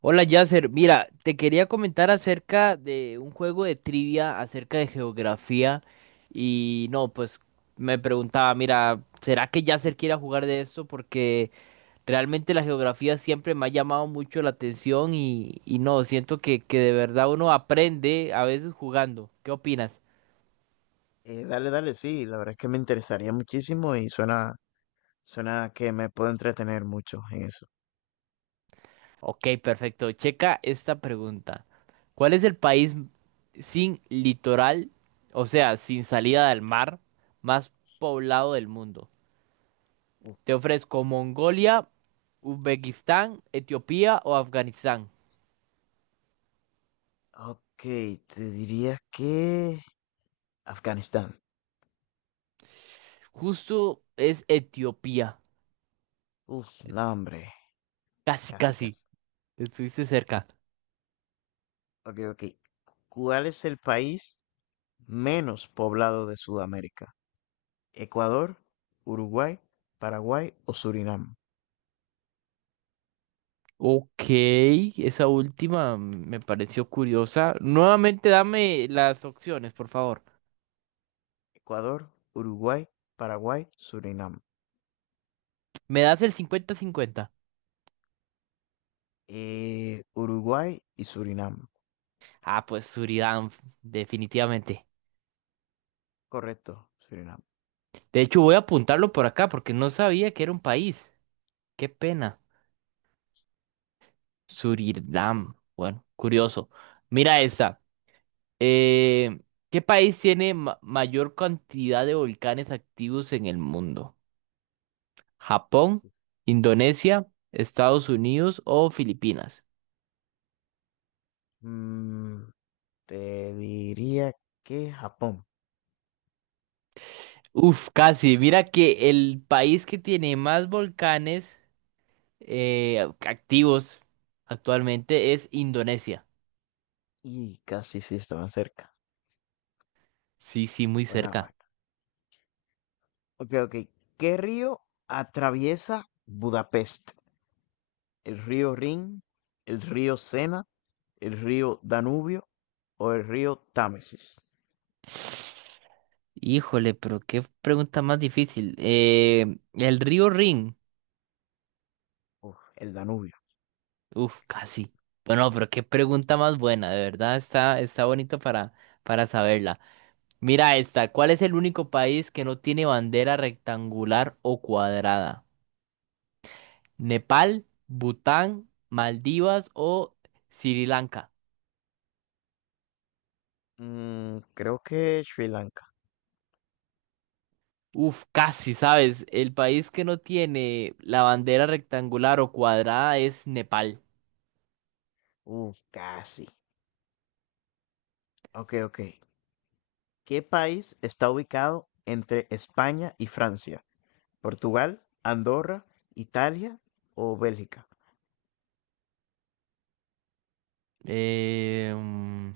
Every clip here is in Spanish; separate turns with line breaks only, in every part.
Hola Yasser, mira, te quería comentar acerca de un juego de trivia acerca de geografía y no, pues me preguntaba, mira, ¿será que Yasser quiera jugar de esto? Porque realmente la geografía siempre me ha llamado mucho la atención y no, siento que de verdad uno aprende a veces jugando. ¿Qué opinas?
Dale, dale, sí, la verdad es que me interesaría muchísimo y suena que me puedo entretener mucho en eso.
Ok, perfecto. Checa esta pregunta. ¿Cuál es el país sin litoral, o sea, sin salida del mar, más poblado del mundo?
Uf,
Te ofrezco Mongolia, Uzbekistán, Etiopía o Afganistán.
ok, te diría que Afganistán.
Justo es Etiopía.
Uf, no, hombre,
Casi,
casi,
casi.
casi.
Estuviste cerca.
Ok, ok. ¿Cuál es el país menos poblado de Sudamérica? ¿Ecuador, Uruguay, Paraguay o Surinam?
Ok, esa última me pareció curiosa. Nuevamente dame las opciones, por favor.
Ecuador, Uruguay, Paraguay, Surinam.
¿Me das el 50-50?
Uruguay y Surinam.
Ah, pues Surinam, definitivamente.
Correcto, Surinam.
De hecho, voy a apuntarlo por acá porque no sabía que era un país. Qué pena. Surinam. Bueno, curioso. Mira esta. Eh, ¿Qué país tiene mayor cantidad de volcanes activos en el mundo? ¿Japón, Indonesia, Estados Unidos o Filipinas?
Mm, Te diría que Japón.
Uf, casi. Mira que el país que tiene más volcanes activos actualmente es Indonesia.
Y casi sí estaban cerca.
Sí, sí, muy
Bueno, bueno.
cerca.
Ok, ok. ¿Qué río atraviesa Budapest? ¿El río Rin, el río Sena, el río Danubio o el río Támesis?
Híjole, pero qué pregunta más difícil. El río Rin.
Uf, el Danubio.
Uf, casi. Bueno, pero qué pregunta más buena, de verdad está bonito para saberla. Mira esta, ¿cuál es el único país que no tiene bandera rectangular o cuadrada? ¿Nepal, Bután, Maldivas o Sri Lanka?
Creo que Sri Lanka.
Uf, casi, ¿sabes? El país que no tiene la bandera rectangular o cuadrada es Nepal.
Casi. Ok, ok. ¿Qué país está ubicado entre España y Francia? ¿Portugal, Andorra, Italia o Bélgica?
Eh, mm,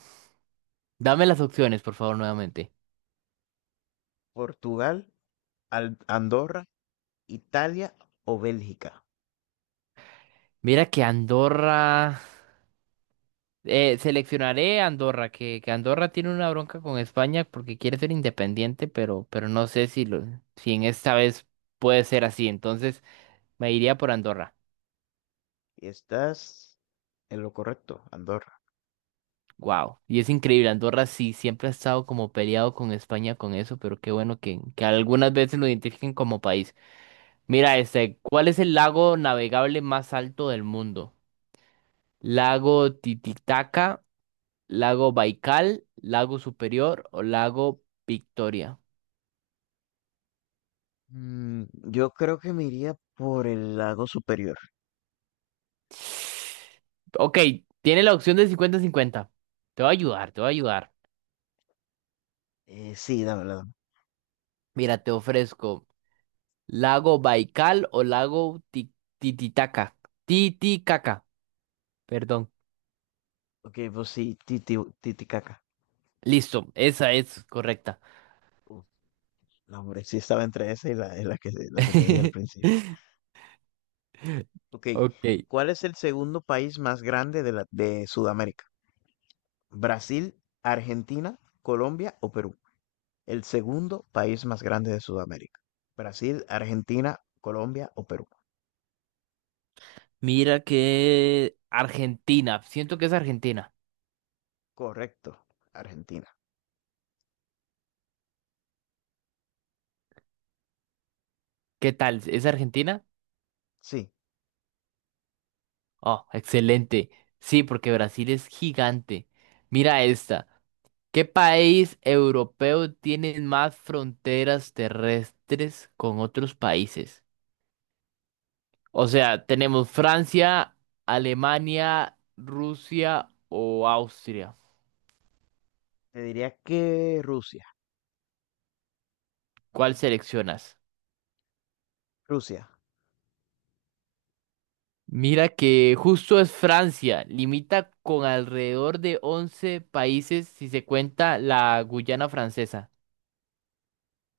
Dame las opciones, por favor, nuevamente.
Portugal, Andorra, Italia o Bélgica.
Mira que Andorra. Seleccionaré Andorra, que Andorra tiene una bronca con España porque quiere ser independiente, pero no sé si en esta vez puede ser así. Entonces me iría por Andorra.
Y estás en lo correcto, Andorra.
Wow. Y es increíble, Andorra sí siempre ha estado como peleado con España con eso, pero qué bueno que algunas veces lo identifiquen como país. Mira, este, ¿cuál es el lago navegable más alto del mundo? ¿Lago Titicaca, lago Baikal, lago Superior o lago Victoria?
Mm, yo creo que me iría por el lago superior.
Ok, tiene la opción de 50-50. Te voy a ayudar, te voy a ayudar.
Sí, dame, la dame.
Mira, te ofrezco lago Baikal o lago Tititaca. Titicaca, perdón.
Ok, pues sí, Titicaca.
Listo, esa es correcta.
Uf, no, hombre, sí estaba entre esa y la que te dije al principio. Ok,
Ok,
¿cuál es el segundo país más grande de, la, de Sudamérica? ¿Brasil, Argentina, Colombia o Perú? El segundo país más grande de Sudamérica. Brasil, Argentina, Colombia o Perú.
mira que Argentina. Siento que es Argentina.
Correcto, Argentina.
¿Qué tal? ¿Es Argentina?
Sí,
Oh, excelente. Sí, porque Brasil es gigante. Mira esta. ¿Qué país europeo tiene más fronteras terrestres con otros países? O sea, tenemos Francia, Alemania, Rusia o Austria.
te diría que Rusia.
¿Cuál seleccionas?
Rusia.
Mira que justo es Francia, limita con alrededor de 11 países si se cuenta la Guyana francesa.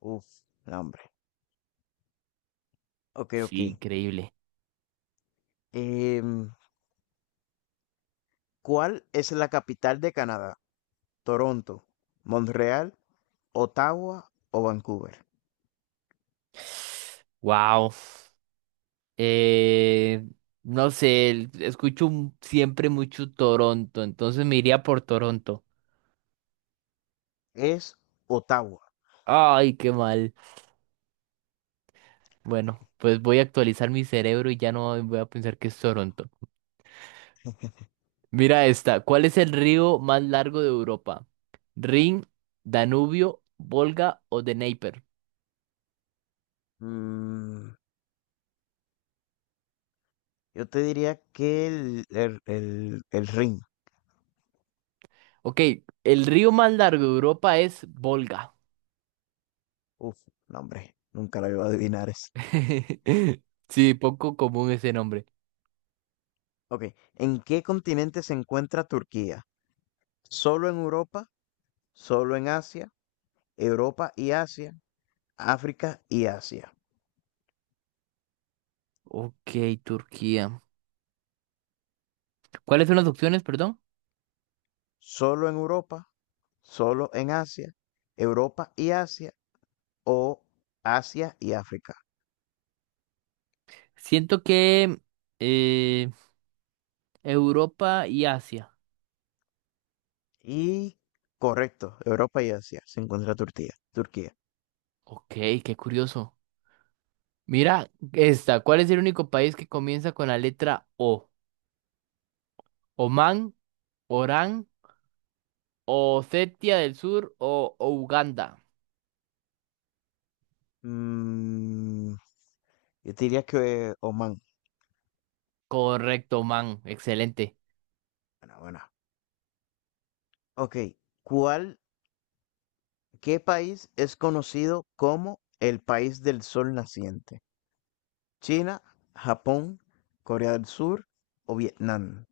Uf, no, hombre. Okey,
Sí,
okey.
increíble.
Em, ¿Cuál es la capital de Canadá? ¿Toronto, Montreal, Ottawa o Vancouver?
Wow. Eh, no sé, escucho siempre mucho Toronto, entonces me iría por Toronto.
Es Ottawa.
Ay, qué mal. Bueno, pues voy a actualizar mi cerebro y ya no voy a pensar que es Toronto. Mira esta, ¿cuál es el río más largo de Europa? ¿Rin, Danubio, Volga o Dnieper?
Mm, yo te diría que el Rin.
Ok, el río más largo de Europa es Volga.
Uf, no, hombre, nunca la iba a adivinar esa.
Sí, poco común ese nombre.
Okey, ¿en qué continente se encuentra Turquía? ¿Solo en Europa, solo en Asia, Europa y Asia, África y Asia?
Ok, Turquía. ¿Cuáles son las opciones, perdón?
Solo en Europa, solo en Asia, Europa y Asia o Asia y África.
Siento que eh, Europa y Asia.
Y correcto, Europa y Asia se encuentra Turquía. Turquía.
Ok, qué curioso. Mira esta. ¿Cuál es el único país que comienza con la letra O? ¿Oman, Orán, Osetia del Sur o Uganda?
Mm, yo te diría que Oman.
Correcto, man. Excelente.
Bueno, bueno. Ok, ¿cuál, qué país es conocido como el país del sol naciente? China, Japón, Corea del Sur o Vietnam.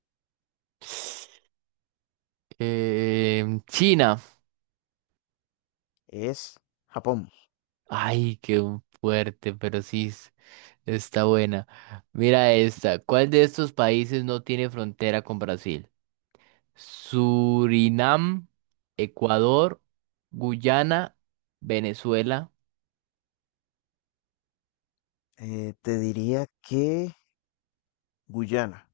Em, China.
Es Japón.
Ay, qué fuerte, pero sí está buena. Mira esta. ¿Cuál de estos países no tiene frontera con Brasil? Surinam, Ecuador, Guyana, Venezuela.
Te diría que Guyana.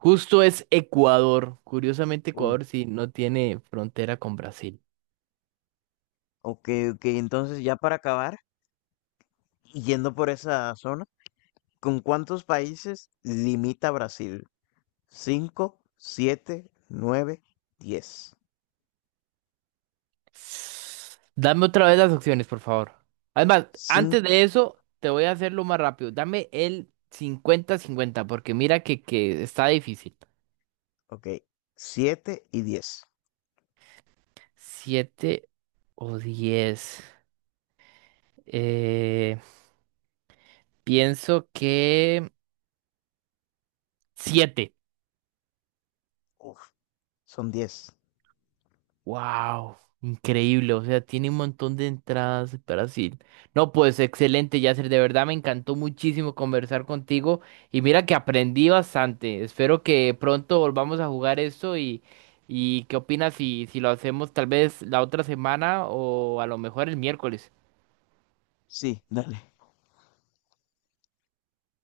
Justo es Ecuador. Curiosamente,
Uh,
Ecuador sí no tiene frontera con Brasil.
Ok, ok, entonces ya para acabar, y yendo por esa zona, ¿con cuántos países limita Brasil? Cinco, siete, nueve, 10.
Dame otra vez las opciones, por favor. Además,
Cinco,
antes de eso, te voy a hacerlo más rápido. Dame el 50-50, porque mira que está difícil.
ok, siete y 10.
7 o 10. Eh, pienso que 7.
Uf, son 10.
Wow, increíble, o sea, tiene un montón de entradas Brasil. No, pues excelente, Yasser, de verdad me encantó muchísimo conversar contigo y mira que aprendí bastante. Espero que pronto volvamos a jugar esto y ¿qué opinas si lo hacemos tal vez la otra semana o a lo mejor el miércoles?
Sí, dale.